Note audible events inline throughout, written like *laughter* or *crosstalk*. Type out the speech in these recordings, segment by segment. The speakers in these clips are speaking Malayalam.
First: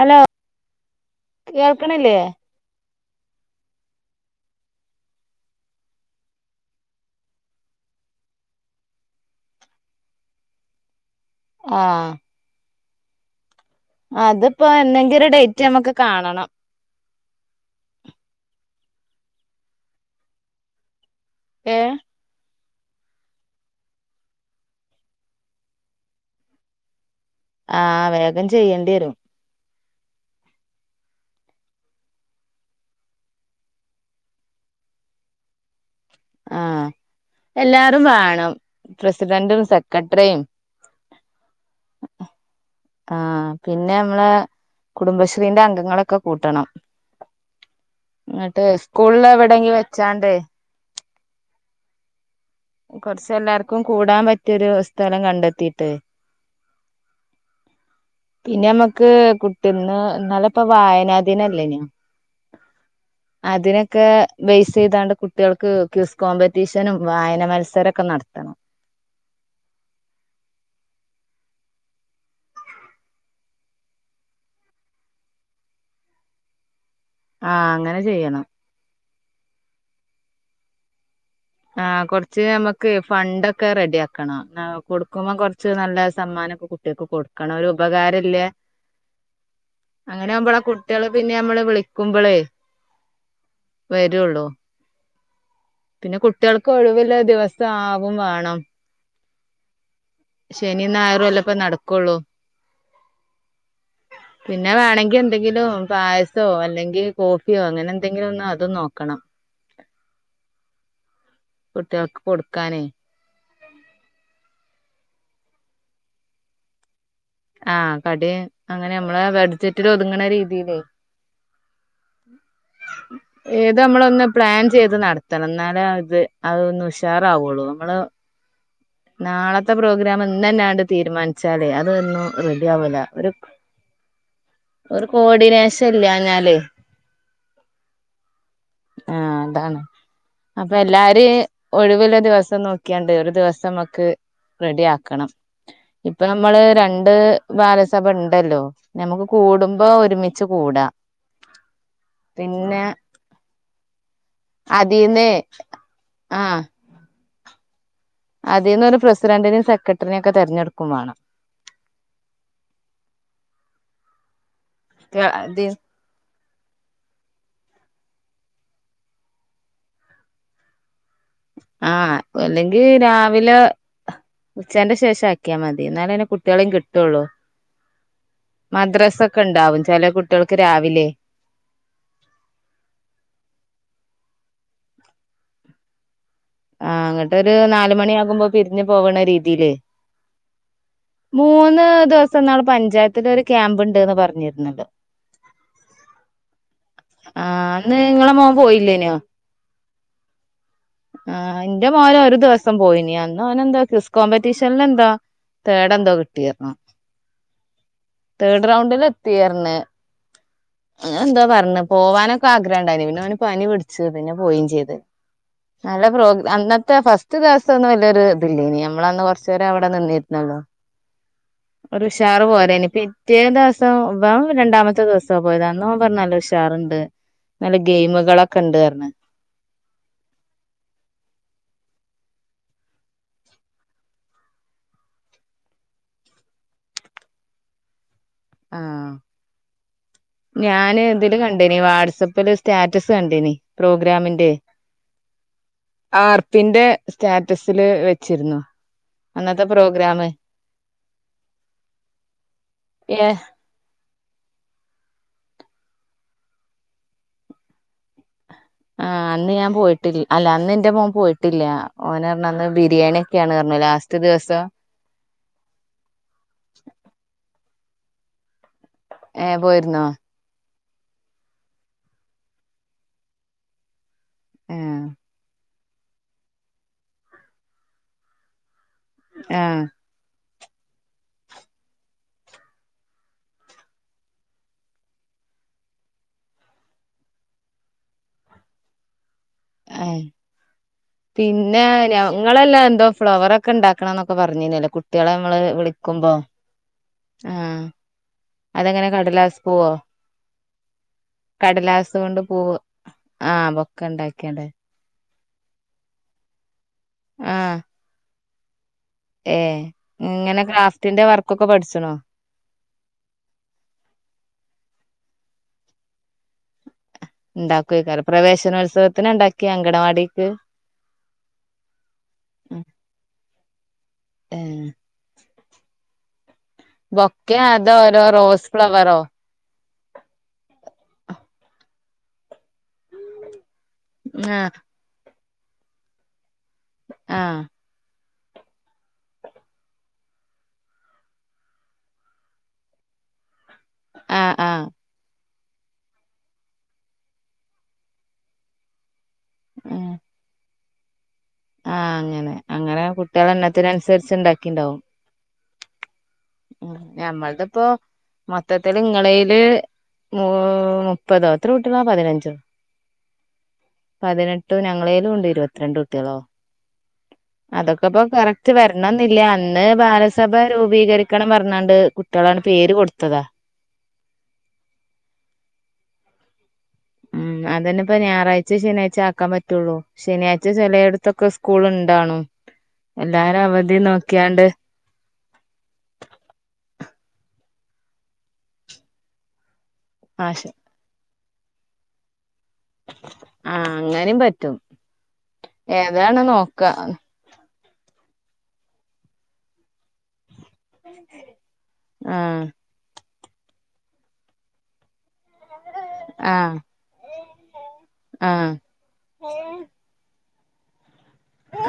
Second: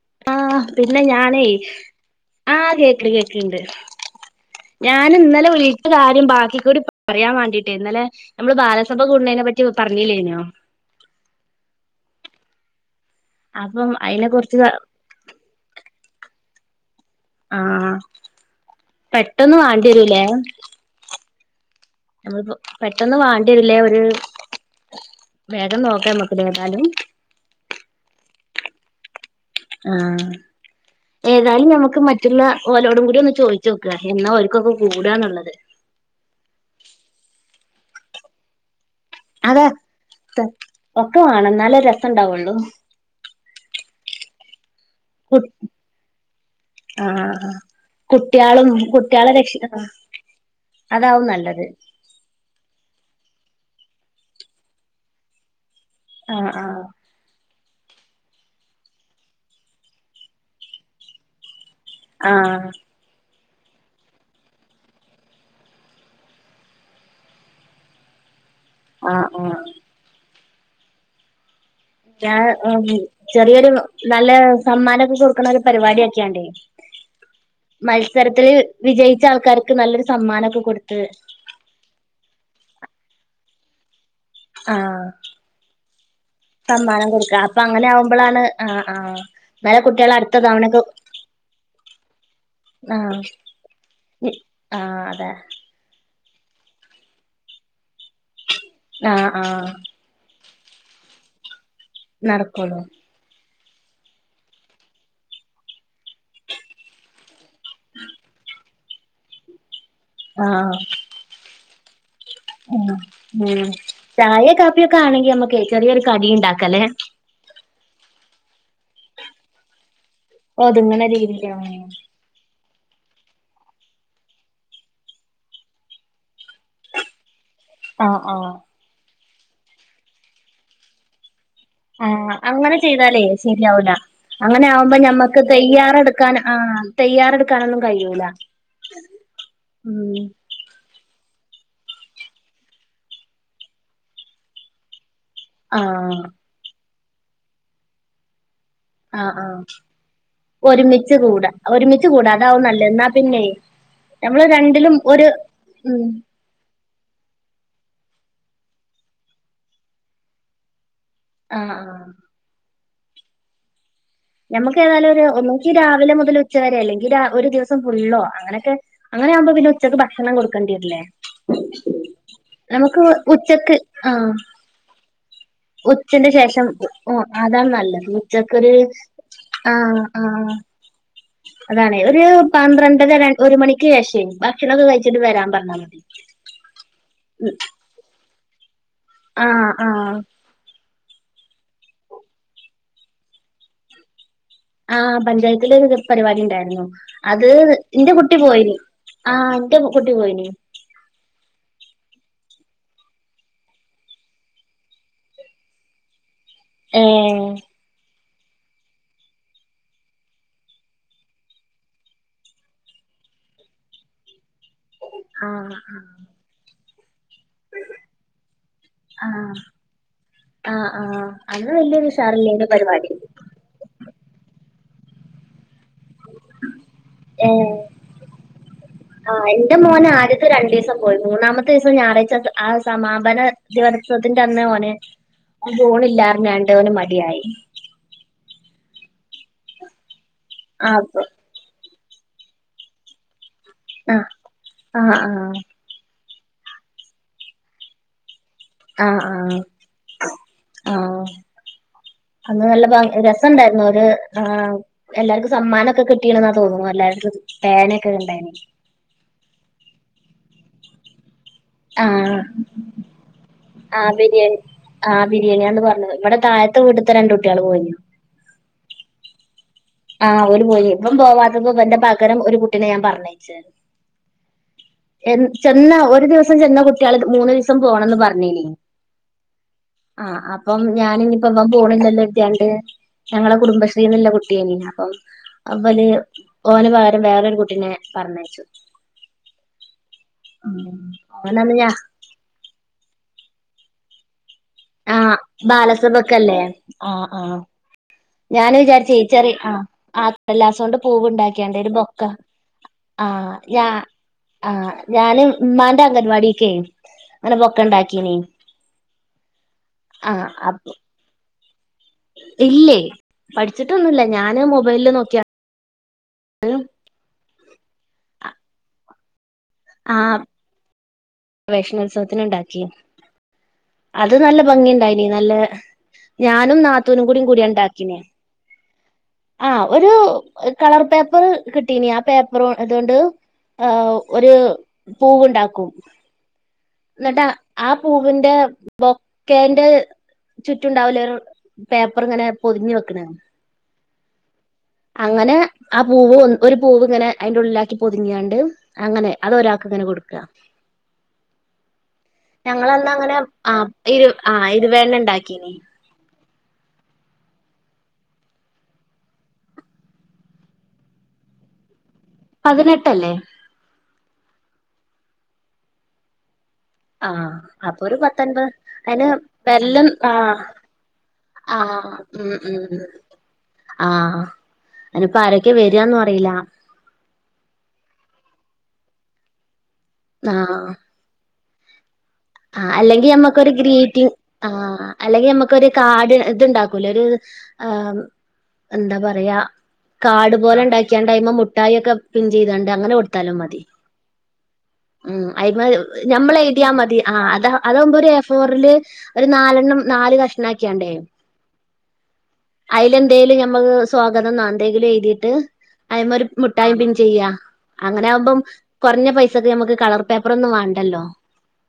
ഹലോ ആ പിന്നെ ഞാനേ കേൾക്കണില്ലേ ആ കേ തില് കേക്ക്ണ്ട് ഞാൻ ഇന്നലെ വിളിച്ച കാര്യം ബാക്കിക്കൂടി പറയാൻ വാണ്ടിട്ടെ ഇന്നലെ നമ്മള് ബാലസഭ കൂട്ണേന പറ്റി പറഞ്ഞില്ലേനൊ ആ അപ്പം അയിനെ കുറിച്ച് അതിപ്പോ എന്നെങ്കിലൊരു ഡേറ്റ് നമ്മക്ക് കാണണം ആ പെട്ടന്ന് വാണ്ടിരുല്ലെ ഏ നമ്മള്പ്പം പെട്ടെന്ന് വാണ്ടിരുല്ലേ ഒര് വേഗം നോക്കാ അമ്മക്ക് ഇതേതാലും ആ വേഗം ചെയ്യേണ്ടിരും ആ ഏതായാലും നമ്മക്ക് മറ്റുള്ള ഓലോടും കൂടിയൊന്ന് ചോയ്ച്ചോക്ക എന്നാ ഓല്ക്കൊക്കെ കൂടാന്ന്ള്ളത് ആ എല്ലാരും വേണം അതെ പ്രസിഡന്റും സെക്രട്ടറിയും ഒക്കെ വേണം ഇന്നാലെ ഒരു രസം ഉണ്ടാവുള്ളൂ ആഹ് പിന്നെ നമ്മള് കുടുംബശ്രീന്റെ അംഗങ്ങളൊക്കെ കൂട്ടണം ആഹ് എന്നിട്ട് കുട്ട്യാളും സ്കൂളിൽ കുട്ട്യാളെ രക്ഷി എവിടെങ്കിലും വെച്ചാണ്ട് അതാവും നല്ലത് കൊറച്ച എല്ലാർക്കും കൂടാൻ പറ്റിയൊരു സ്ഥലം കണ്ടെത്തീട്ട് ആ ആ പിന്നെ നമ്മുക്ക് ബുക്ക്‌ന്ന് ഇന്നലെ ഇപ്പൊ വായനാ ദിനല്ലെഞാ ആഹ് അതിനൊക്കെ ബൈസ്‌ ചെയ്താണ്ട് കുട്ടികൾക്ക് ക്വിസ് ക്കോമ്പറ്റീഷനും വായന മത്സരൊക്കെ നടത്തണം ആ ആ ഞാൻ ചെറിയൊരു നല്ല സമ്മാനമൊക്കെ കൊടുക്കണ ഒരു പരിപാടിയാക്കിക്കാണ്ട് ആഹ് അങ്ങനെ ചെയ്യണം മത്സരത്തില് വിജയി വിജയിച്ച ആൾക്കാർക്ക് നല്ലൊരു സമ്മാനൊക്കെ കൊടുത്ത് ആ കൊറച്ച് നമ്മുക്ക് ഫണ്ടൊക്കെ റെഡി ആക്കാം കൊടുക്കണം ആഹ് കൊടുക്കുമ്പോം കൊറച്ച് നല്ല സമ്മാനക്കെ കുട്ടികൾക്ക് സമ്മാനം കൊടുക്ക കൊടുക്കണം അപ്പൊ ഒരു അങ്ങനെ ഉപകാരം ആവുമ്പളാണ് ഇല്യ ആഹ് ആഹ് എന്നാലെ കുട്ടികള് അടുത്ത അങ്ങനൊവുമ്പോള തവണക്കെ കുട്ടികള് പിന്നെ നമ്മള് വിളിക്കുമ്പോളേ ആഹ് വരുള്ളു ആഹ് അതെ പിന്നെ കുട്ടികൾക്ക് ഒഴിവിള്ള ദിവസം ആവും വേണം ആ ആ ശനി ഞായറും അല്ലെ ഇപ്പൊ നടക്കൊള്ളു നടകൊള്ളു പിന്നെ വേണെങ്കി എന്തെങ്കിലും പായസോ അല്ലെങ്കിൽ കോഫി യോ അങ്ങനെ എന്തങ്കിലും ഒന്ന് അതും നോ ക്കണം ആ കുട്ടിക്കൾ കൊടുക്കാനെ മ് ചായ കാപ്പിയൊക്കെ ആണെങ്കി നമ്മുക്ക് ചെറിയൊരു കടിം ഉണ്ടാക്കല്ലെ ആ കടി അങ്ങനെ നമ്മള് ബഡ്‌ജറ്റിൽ ഓതുങ്ങനെ രീിക്ക ഏത് നമ്മള ഒന്ന് പ്ലാൻ ചെയ്ത് നടത്തണം എന്നാലേ അത് അതൊന്ന് ഉഷാറാവുള്ളൂ നമ്മള് ആഹ ആഹ നാളത്തെ പ്രോഗ്രാം ഇന്ന് തന്നെയണ്ട് തീരുമാനിച്ചു ആഹ അങ്ങനെ ചെയ്താലേ ശരിയാവല അങ്ങനെ ആവുമ്പോ ഒരു ഞമ്മക്ക് കോർഡിനേഷൻ തയ്യാറെടുക്കാൻ ഇല്ലാഞ്ഞാല് ആഹ തയ്യാറെ എടുക്കാനൊന്നും കഴിയൂല ആഹ് ഉ ഒഴിവിലെ ദിവസം നോക്കിയണ്ട് ഒരു ദിവസം നമക്ക് റെഡിിയാക്കണം ആഹ് ഇപ്പൊ നമ്മള് രണ്ട് ബാലസഭ ഉണ്ടല്ലോ നമുക്ക് ആഹ ആഹ കൂടുമ്പോ ഒരുമിച്ച് കൂടാ ഒരുമിച്ച് കൂടാ ഒരുമിച്ച് കൂടാ അതാവ പിന്നെ നല്ലാ പിന്നെ നമ്മള് രണ്ടിലും ഒരു അതീന്ന് ഉം അതേന്ന് പറഞ്ഞ പ്രസിഡന്റിനേ സെക്രട്ടറിയും ഒക്കെ തെരഞ്ഞെടുക്കും വേണം ആഹ് ആഹ് നമുക്ക് ഏതാലും വേണം ഒന്നക്ക് രാവിലെ മുതൽ ഉച്ചവരെ അല്ലെങ്കിൽ ഒരു ദിവസം ഫുള്ളോ അങ്ങനെയൊക്കെ അങ്ങനെ ആകുമ്പോ പിന്നെ ഉച്ചക്ക് ഭക്ഷണം കൊടുക്കേണ്ടിരല്ലേ ആഹ് അല്ലെങ്കി രാവിലെ ഉച്ചക്ക് ആഹ് ഉച്ചന്റെ ശേഷം ആക്കിയാ മതി എന്നാലന്നെ ഉച്ചന്റെ ശേഷം കുട്ടികളെയും കിട്ടുള്ളൂ അതാണ് നല്ലത് ഉച്ചക്കൊരു മദ്രസ ഒക്കെ ആ ഉണ്ടാവും ചില ആ കുട്ടികൾക്ക് രാവിലെ അതാണ് ഒരു പന്ത്രണ്ടര ഒരു മണിക്ക് ശേഷേ ഭക്ഷണൊക്കെ കഴിച്ചിട്ട് വരാൻ പറഞ്ഞാ മതി ആ അങ്ങട്ടൊരു നാല് മണിയികുമ്പോ ഞ് പോകണ ആ രീതിയില് ആ മൂന്ന് ദിവസം നാള് പഞ്ചായത്തില ഒരു ക്യാമ്പ് ഇണ്ട്ന്ന് പറഞ്ഞിനി ആ പഞ്ചായത്തില ഒരു പരിപാടി ഉണ്ടായിരുന്നു അത് ആഹ് അന്ന് ഇന്റെ നിങ്ങളെ കുട്ടി മോൻ പോയിനി പോയില്ലേനോ ആ ഇന്റെ കുട്ടി പോയിനി ആഹ് ൻ്റെ മോനും ഒരു ദിവസം പോയിനി അന്ന് അവനെന്തോ ക്രിസ് കോമ്പറ്റീഷൻ ല് എന്തോ തേഡ് എന്തോ കി കിട്ടിയർഞ്ഞു ഏ തേഡ് റൗണ്ടിൽ എത്തീർഞ്ഞ് അ ങ്ങനെന്തോ പറഞ് പോവാനൊക്കെ ആഗ്രഹംണ്ടായിനി പിന്നെ അവന് പനി പിടിച്ച് പിന്നെ പോയിം ചെ യ്ത് ആ നല്ല പ്രോഗ്രാം അന്ന റ്റ ഫസ് റ്റ് ദിവസം ഒന്നും വല്ലൊരു ഇതില്ലേനി നമ്മളന്ന് ആ കൊറച്ചേരം അവിടെ നിന്നിരുന്നല്ലൊ ആ ആ അന്ന് ഒരു വലിയൊരു ഉഷാർ ഉഷാറില്ലേനു പോരെനി പരിപാടി പിറ്റേ ദിവസം ഇവൻ രണ്ടാമ പിറ്റേ ദിവസ പോയത് അന്നോ പറഞ്ഞ് നല്ല ഉഷാറ്ണ്ട് ഏ നല്ല ഗെയിമുകളൊക്കെ ഇണ്ട് പർഞ്ഞ് ആ എന്റെ മോന് ആദ്യത്തെ രണ്ടു ദിവസം പോയി മൂന്നാമത്തെ ദിവസം ഞായറാഴ്ച ആ സമാപന ദോത്സവത്തിന്റെ അന്ന് ഓന് പോണ് ഇല്ലാർ ഞ്ഞാണ്ട് ഓന് മടിയായി ആഹ് ആ ഞാന് അപ്പൊ ഇതില് കണ്ടേനി വാട്സ പ്പ സ്റ്റാറ്റസ് കണ്ടേനി ആ പ്രോഗ്രാമിന്റെ ആഹ് ആഹ് ആർപ്പിന്റെ സ്റ്റാറ്റസില് വെച്ചിരുന്നു ആ ആ അന്നത്തെ പ്രോഗ്രാമ് ആഹ് അന്ന് നല്ല ഏ രസംണ്ടായിരുന്നു ഒര് ആ് എല്ലാർക്കും സമ്മാനൊക്കെ കിട്ടീ എന്നാ തോന്നുന്നു എല്ലാർക്കും പേനയൊക്കെ ഉണ്ടായിന് ആഹ് അന്ന് ഞാൻ പോയിട്ടില്ല അല്ല അന്ന് എന്റെ മോൻ പോയി ട്ടില്ല ആ ഓന് പറന്ന് ബിരിയാണിയ ഒക്കെയാണ് പറഞ്ഞു ആ ലാസ്റ്റ് ബിരിയാണി ദിവസം ആ ബിരിയാണിയാന്ന് പറഞ്ഞത് ഇവിടെ താഴത്തെ വീടുത്തെ രണ്ട കുട്ടികള് പോയിനി ഏഹ് പോയിരുന്നോ ആഹ ഒരു പോയി ഇപ്പം പോവാത്തവന്റെ പകരം ഒരു കുട്ടിനെ ഞാൻ പറഞ്ഞച്ചരുന്നു ആഹ ചെന്ന ഒരു ദിവസം ചെന്ന കുട്ടികള് മൂന്ന് ദിവസം പോണംന്ന് പറഞ്ഞില്ലേ ആഹ് അപ്പം ഞാനിിപ്പോ എൻ പോണില്ലല്ലോ എത്തിാണ്ട് ഞങ്ങളെ കുടുംബശ്രീന്ന ട്ട അപ്പം അവല് ഓന പകരം വേറരു കുട്ടീനെ പറഞ്ഞച്ചു ആ പിന്നെ ഞാ ഞങ്ങളല്ല എന്തോ ഫ്ലവർൊക്കെ ഒക്കണ്ടണണംൊക്ക പറഞ്ഞു പറഞ്ഞിരുന്നല്ലേ കുട്ടികളെ നമ്മള് വിളിക്കുമ്പോ ആ് ആഹ ആഹ് ഞൻ അതെങ്ങനെ വിചാരിച്ച ഏച്ചെറി കടലാസ് ആ പൂവോ ആല്ലാസം കൊണ്ട് പൂവ് ഉണ്ടാക്കിയണ്ട ഒരു കടലാസ് ബൊക്ക കൊണ്ട് പൂവ് ആഹ ആഹ് ഞാ ബൊക്കെ ഉണ്ടാക്കിയാണ്ട് ആ ഞാന് ഉ്മാന്റെ അംഗൻവാടിക്കെ അങ്ങനെ പൊക്ക ഉണ്ടാക്കീിന ഏ ഇങ്ങനെ അപ്പൊ ക്ലാഫറ്റിന്റെ വർക്ക് പക്ക പഠു ഇല്ലേ പഠിച്ചിട്ടൊന്നുമില്ല ഞാന് മൊബൈല നോക്ക ഉണ്ടാക്കക്ക പ്രവേശനോത്സവത്തിന് ഉണ്ടാക്കി ആഹ ഗവേഷണോത്സവത്തിന് ഉണ്ടാക്കി അത് നല്ല ഏഹ് ഭംഗി ഉണ്ടായിന് നല്ല ഞാനും നാത്തൂനും കൂട ബൊക്കെ അതോ കൂടണ്ടാക്കിന ഓരോ റോസ് ഫ്ലവറോ ആ ഒരു കളർ പേപ്പർ കിട്ടീന ആ പേപ്പർ അതുകൊണ്ട് ഒരു ആഹ് പൂവുണ്ടാക്കും നട്ടാ ആഹ് ആ പോ ന്റെ ബൊക്കേന്റെ ചുറ്റണ്ടാവൂല പേപ്പർ ഇങ്ങനെ പൊതിഞ്ഞു വെക്കണ ആഹ് ആഹ അങ്ങനെ ആ പൂവ് ഒരു പൂവ് ഇങ്ങനെ അതിന്റെ ഉള്ളിലാക്കി പൊതുങ്ങിയണ്ട് അങ്ങനെ അത ഒരാൾക്ക് ഇങ്ങനെ ആഹ് കൊടുക്ക അങ്ങനെ ഞങ്ങളന്ന അങ്ങനെ കുട്ടികളെ ആ ഇരു എണ്ണത്തിനനുസരിച്ച് ആ് ഇരുവേണ ഉണ്ടാക്കീന ഉ ഞമ്മളുടെ ഇപ്പോൊ മൊത്തത്തില്ൽ ഇങ്ങളയില് മ മുപ്പതോത്തി വിട്ട പതിനെട്ട്ല്ലേ പതിനെട്ട് ഞങ്ങളേലും ഉണ്ട് ഇരുപത്തിരണ്ട് കുട്ടികളോ ആ അപ്പൊ അതൊക്കെ ഒരു ഇപ്പോൊ പത്തൊൻപത് കറക്റ്റ് അതിന് വരണെന്നില്ല അന്ന് വെല്ലം ആ ബാലസഭ രൂപീകരിക്കണം ആ പറഞ്ഞാണ്ട് കുട്ടികളാണ് പേര് കൊടുത്തതാ ആഹ് അയിനിപ്പോ ആരൊക്കെ വരുയാന്നന്ന് അറിയില്ല. ഉം അതുതന്നെ ഇപ്പൊ ഞായറാഴ്ച ശനിയാഴ്ച ആക്കാൻ പറ്റുള്ളൂ. ശനിയാഴ്ച്ച ചിലയിടത്തൊക്കെ. സ്കൂൾ ഉണ്ടാണോ ആഹ് അല്ലെങ്കിൽ നമുക്കൊരു ഗ്രീൻടീ ആഹ് അല്ലെങ്കിൽ നമുക്കൊരു കാർഡ് ഇത് ഇണ്ടാക്കൂലെ ഒരു. ഏഹ് എന്താ പറയാ കാട് ആശ പോലെ ഉണ്ടാക്കാണ്. ടൈമും മുട്ടായി ഒക്കെ. പിൻ ചെയ്തണ്ട് അങ്ങനെ കൊടുത്താലും മതി ആഹ് അങ്ങനേം പറ്റും ഉം അയ്മേ ഏതാണ് ഞമ്മള് നോക്ക എഴുതിയാൽ മതി. അതാ അതാകുമ്പോ എ ഫോറിലെ ഒരു നാലെണ്ണം നാല് കഷ ണ്ടാക്കേണ്ട ആഹ് *unintelligible* എന്തേലും ഞമ്മക്ക് സ്വാഗതം നാന്ത് എന്തെങ്കില് എഴുതി. ട്ട് അയ് ഒരു ആഹ് മുട്ടായി പിൻ ചെയ്യാ അങ്ങനെ ആകുമ്പോ ആഹ് കുറഞ്ഞ പൈസക്ക് നമുക്ക് കളർ പേപ്പ അപ്പറൊന്നും വേണ്ടല്ലോ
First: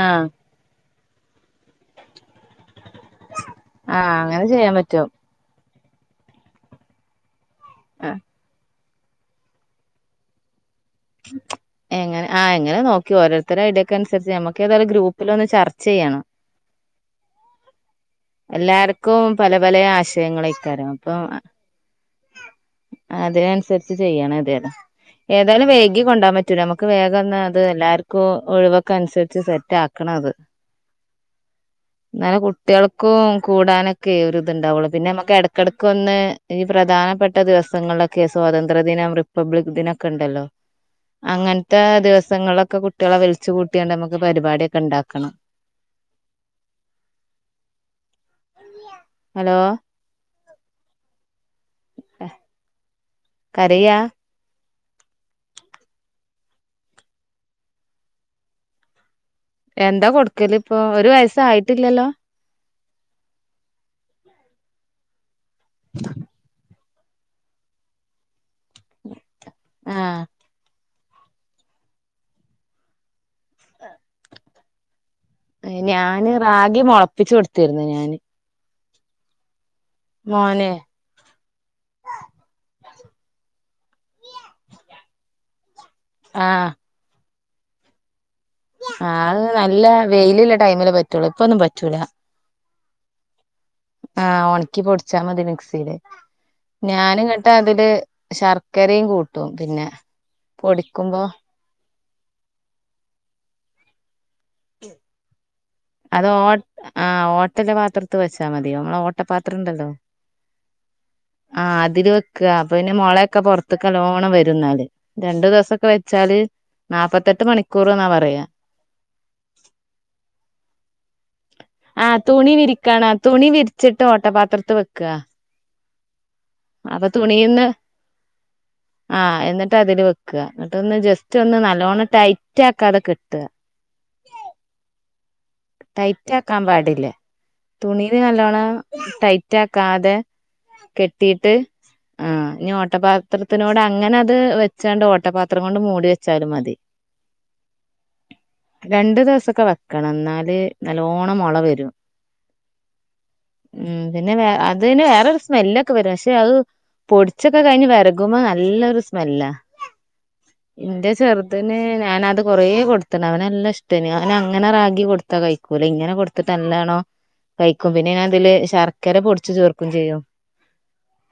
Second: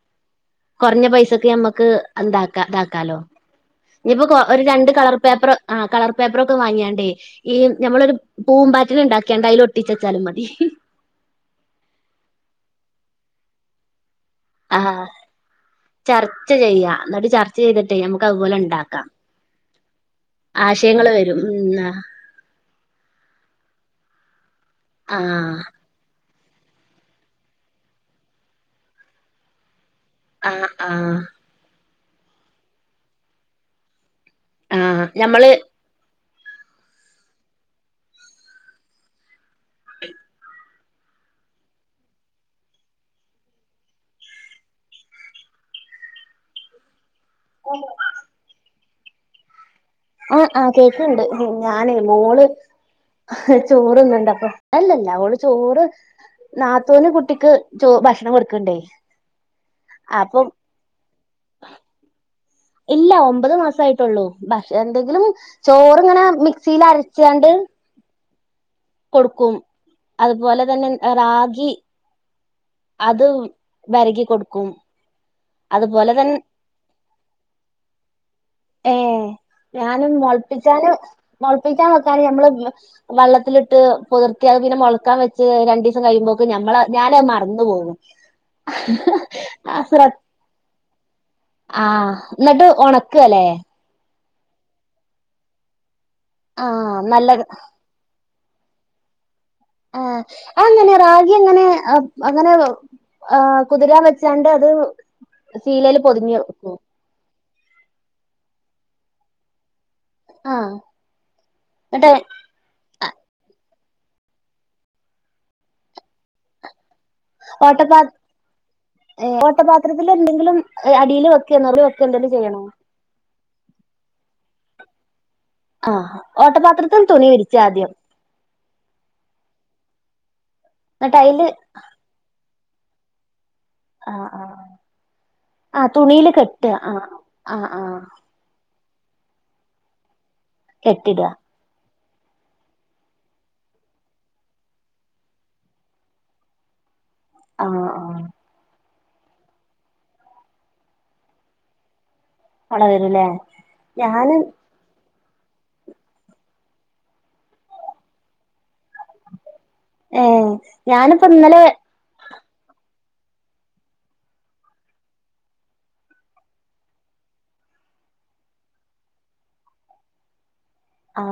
ആഹ് കുറഞ്ഞ പൈസക്ക് ഞമ്മ ക്കെ എന്താക്കാം ഇതാക്കാലോ ആഹ് ഇനിയിപ്പൊ കൊ അങ്ങനെ ഒരു ചെയ്യാൻ രണ്ട് പറ്റും കളർ പേപ്പർ. ആഹ് കളർ പേപ്പർ ഒക്കെ വാങ്ങിയാണ്ടേ. ഈ ഞമ്മളൊരു ആഹ് പൂമ്പാ റ്റ ഉണ്ടാക്കേണ്ട അയിൽ ഒട്ടിച്ചുവെച്ചാലും മതി. എങ്ങനെ ആഹ് എങ്ങനെ നോക്കി ഓരോരുത്തരുടെ ഇടയ്ക്ക്. ഞമ്മുക്ക് ഏതായാലും ആഹ് ഗ്രൂപ്പിൽ ഒന്ന് ചർച്ച ചെയ്യണം, ചർച്ച ചെയ്യാ എന്നിട്ട് ചർച്ച ചെയ്തിട്ടേ നമുക്ക് അതുപോലെ ഉണ്ടാക്കാം എല്ലാർക്കും പലപല ആശയങ്ങളക്കാരം ആശയങ്ങള് അപ്പൊ വരും ഉം അതിനനുസരി ചെയ്യണം അതു ആഹ് ഏതായാലും വേഗ കൊണ്ടുപോകാൻ പറ്റൂല നമുക്ക് വേഗയെന്നാ അത് എല്ലാർക്കും ഒഴുവൊക്കെ അനുസരിച്ച് സെറ്റ് ആക്ക ആഹ് ആഹ് എന്നാലെ കുട്ടികൾക്കും കൂടാനൊ ഒക്കെ ഒരു ഇത് ഇണ്ടാവുള്ളൂ ആഹ് പിന്നെ നമുക്ക് ഞമ്മള് ഇടയ്ക്കിടയ്ക്ക് ഒന്ന്. ഇനി പ്രധാനപ്പെട്ട ദിവസങ്ങളിലൊക്കെ സ്വാതന്ത്ര്യദിനം റിപ്പബ്ലിക് ദിനം ഒക്കെ ഉണ്ടല്ലോ. അങ്ങനെത്തെ ദിവസങ്ങളിലൊക്കെ കുട്ടികളെ വിളിച്ചു കൂട്ടിണ്ട് നമുക്ക് പരിപാടിയൊക്കെ ഉണ്ടാക്കണം. ആണ്. ഹലോ ആഹ് ആഹ് കേക്കുണ്ട് ഞാന് മോള്. കരയാ ചോറെതിന്നുണ്ടോ അപ്പൊ. അല്ലല്ല ഓള് ചോറ് നാത്തൂന് കുട്ടിക്ക് ചോ ഭക്ഷണം കൊടുക്കണ്ടേ. എന്താ കൊട്ക്കല് പ്പൊ ഒരു വയസ്സായിട്ടില്ലല്ലോ ഇല്ല ഒമ്പത് മാസായിട്ടൊള്ളൂ ഭ എന്തെങ്കിലും ചോറ്ങ്ങനെ മിക്സിയിലരച്ചാണ്ട് കൊട്ക്കും ആഹ് അതുപോലെ തന്നെ റാഗി അത് വരകി കൊടുക്കും. അതുപോലെ ഞാന് തന്നെ റാഗി മൊളപ്പിച്ചൊട് ത്തിരുന്നു ഞാന് ഏ ഞാനും മോന് മൊളപ്പിച്ചാന് മൊളപ്പിക്കാൻ വെക്കാന് ഞമ്മള് വ് വെള്ളത്തിലിട്ട് പൊതർത്ത്യാ അഅ്പിന്നെ മൊളക്കാൻ വെച്ച് രണ്ടി സം കയ്യിമ്പോക്ക് നമ്മളെ ഞാനഅ് മ റന്നു പോകും. ആ അഅ് നല്ല ആഹ് ശ്ര വെ യ്‌ല്ല്ലേ ടൈമില് പറ്റൊള്ളൂ ഇപ്പൊന്നും പറ്റൂല ഒണക്ക ല്ലെ ആ ഒണക്കി പൊട്ച്ചാമതി മിക്സില് ആഹ് നല്ലത് ഞാന്ങ്ങട്ടാതില് ശർക്കരയും കൂ ആ അത് എങ്ങനെ റാഗി എങ്ങനെ അങ്ങനെ ആ കുതിരാൻ വെ *unintelligible* അത് ശീലേൽ അത് പൊതിഞ്ഞു ഓ വെക്കും. *unintelligible* പാത്രത്ത് വച്ചാ മതി നമ്മള ഓട്ട പാത്രം ഇണ്ടല്ലോ ആഹ് ആഹ് അതില് എന്നിട്ട് വെക്കാ അപ്പൊ പിന്നെ മോളെ *unintelligible* പൊറത്ത്ക്ക് നല്ലോണം വരും എന്നാല് രണ്ടു ദിവസൊക്കെ വെച്ചാല് നാപ്പത്തെട്ട് ഓട്ട പാ മണിക്കൂർന്നാ പറയാ ഏഹ് ഓട്ട പാത്രത്തിൽ എന്തെങ്കിലും അടീല് വെ ആഹ് തുണി വിരിക്കണ തുണി വിരിച്ചിട്ട് ഓട്ടപാത്ര *unintelligible* വെക്കാ ആ ഓട്ടപാത്രത്തിൽ തുണി വിരിച്ചു ആദ്യം *unintelligible* അതില് വെ *unintelligible* എന്നിട്ട് ഒന്ന് ജസ്റ്റ് ഒന്ന് നല്ലോണം ടൈ *unintelligible* ആ ആ ആ തുണി റ്റക്കാൻ കെട്ട പാടില്ല തുണിൽ നല്ലോണം ടൈറ്റ ആ കാതെ കെട്ടിട കെട്ടീയിട്ട് ആഹ ഇനി ഓട്ടപാത്രത്തിനോട് അങ്ങനെ അത് വെച്ചാണ്ട് ഓട്ടപാത്രം കൊണ്ട് മൂടി വെച്ചാലും മതി ആ ആ രണ്ടു ദിവസൊക്കെ വെക്കണം എന്നാല് നല്ലോഓണം മുള വരും മള വരൂല്ലേ ഉ പിന്നെ ഞാന് വേ അത്ന് വേറെരു സ്മെല്ലൊക്കെ വരും പക്ഷെ അത് പൊടിച്ചൊക്കെ കഴിഞ്ഞ് വരകുമ്പോ നല്ലൊരു സ്മെല്ല ഏ ഇന്റെ ഞാനിപ്പോ ഇന്നലെ ചെറുതിന് ഞാനത് കൊറേ കൊടുത്തണ അവനെല്ല ഇഷ്ടന് അവന അങ്ങനെ റഗി കൊടുത്ത കഴ ക്കൂല ഇങ്ങനെ കൊടുത്തിട്ട് നല്ലതാണോ കഴിക്കും പിന്നെ ഞ അതില് ശർക്കര പൊടിച്ച് ചേർക്കും ചെയ്യോ ആ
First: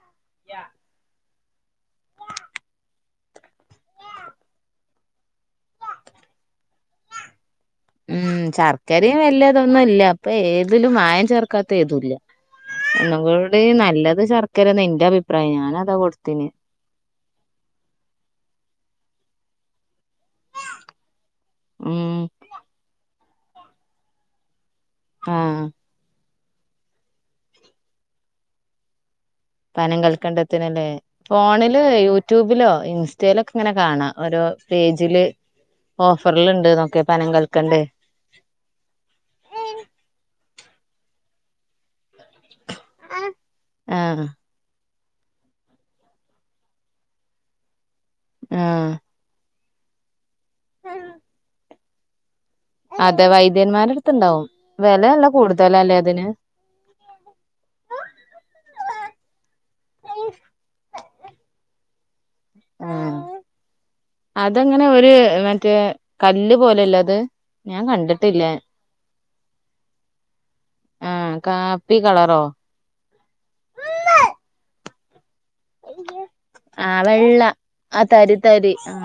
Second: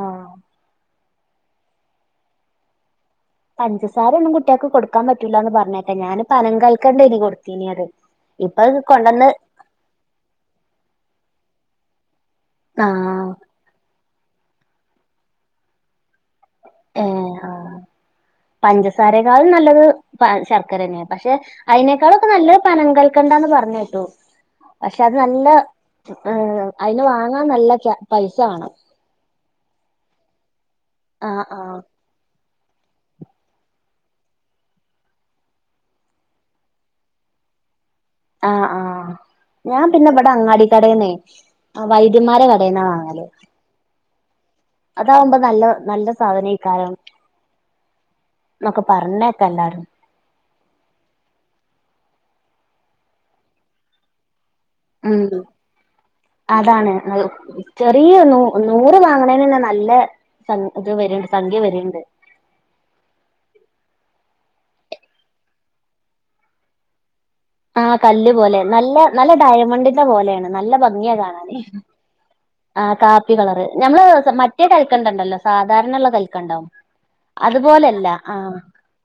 ഇല്ല പഞ്ചസാര ഒനും കുട്ടിആക്ക് കൊടുക്കാൻ പറ്റൂല്ല എന്ന് പറഞ്ഞേട്ടെ ഞാന് പനം കൽക്കണ്ടണ്ട് ഇനി കൊടു ഉം ശർക്കരയും വലതൊന്നും ഇല്ല അപ്പൊ ഏതിലും മായം ചേർക്കാത്ത ഏതും ഇല്ല ആ ഒന്നും കൂടി നല്ലത് ചർക്ക ർക്കരഎന്റെ അഭിപ്രായം ഞാന അതാ കൊടുത്തിന് ഏ ആ പഞ്ചസാരക്കാലം നല്ലത് ശർക്കര തനെയ പക്ഷെ ഉം അതിനേക്കാളൊക്കെ നല്ലൊരു പനം കല് കേക്കണ്ടന്ന് പറഞ്ഞ കേട്ടു പക്ഷെ അത് നല്ല ആഹ് ആ അതിന് വാങ്ങാൻ നല്ല പൈസ വേണം പനം കൽക്കണ്ടം ത്തില്ലേ ആ ആ ഫോണില് യൂട്യൂബ് ിലോ ഇൻസ്റ്റയിലൊക്കെ ഇങ്ങനെ കാണാം ഓരോ പേജില് ഓഫറൽുണ്ട് നോക്കെ പനം കൾക്കണ്ടേ ആ ആഹ ഞാൻ പിന്നെ ഇവിടെ അങ്ങാടി കടന്നെ വൈദ്യ ഇരുമാരെ കടയിന്നാ വാങ്ങല് ആഹ് അതാവുമ്പോ നല്ല നല്ല സാധനേ കാരം എന്നൊക്കെ പറഞ്ഞ ഒക്കെ എല്ലാരും ആഹ അതെ വൈദ്യന്മാരുടുത്ത്ുണ്ടാവും ഉ അതാണ് ചെറിയ നൂ നൂറ് വാങ്ങണേന് തന്നെ നല്ല ഇത് വരു തങ്ക്യ വരണ്ട് ആഹ അതെങ്ങനെ ഒരു മറ്റേ കല്ല് പോലെല്ല അത് ഞാൻ ആഹ കല്ല് കണ്ടിട്ടില്ല പോലെ നല്ല നല്ല ഡയമണ്ടിന്റെ പോലെയാണ് നല്ല ഭംഗിയ ആഹ് കാണാനെ കാപ്പി കളറോ ആ കാപ്പി കളറ് നഞമ്മള് മറ്റേ ഒക്കണ്ടല്ലോ ആ വെള്ള ആ അതുപോലെല്ല തരി ആഹ് തരി ആ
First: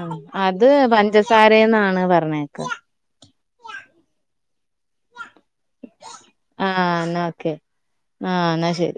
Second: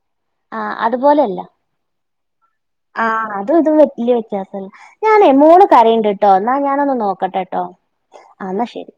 അത് പഞ്ചസാരന്നാണ് പറ പറേക്കെ ആഹ അതും ഇതും വലിയ വ്യത്യാസല്ല ഞാനേ മൂ കറണ്ട്ിട്ടോ എന്നാ ആഹ് ഞാനൊന്ന് എന്നാ ഓക്കെ നോക്കട്ടെട്ടോ എന്ന ആഹ് എന്നാ ശെരി ശരി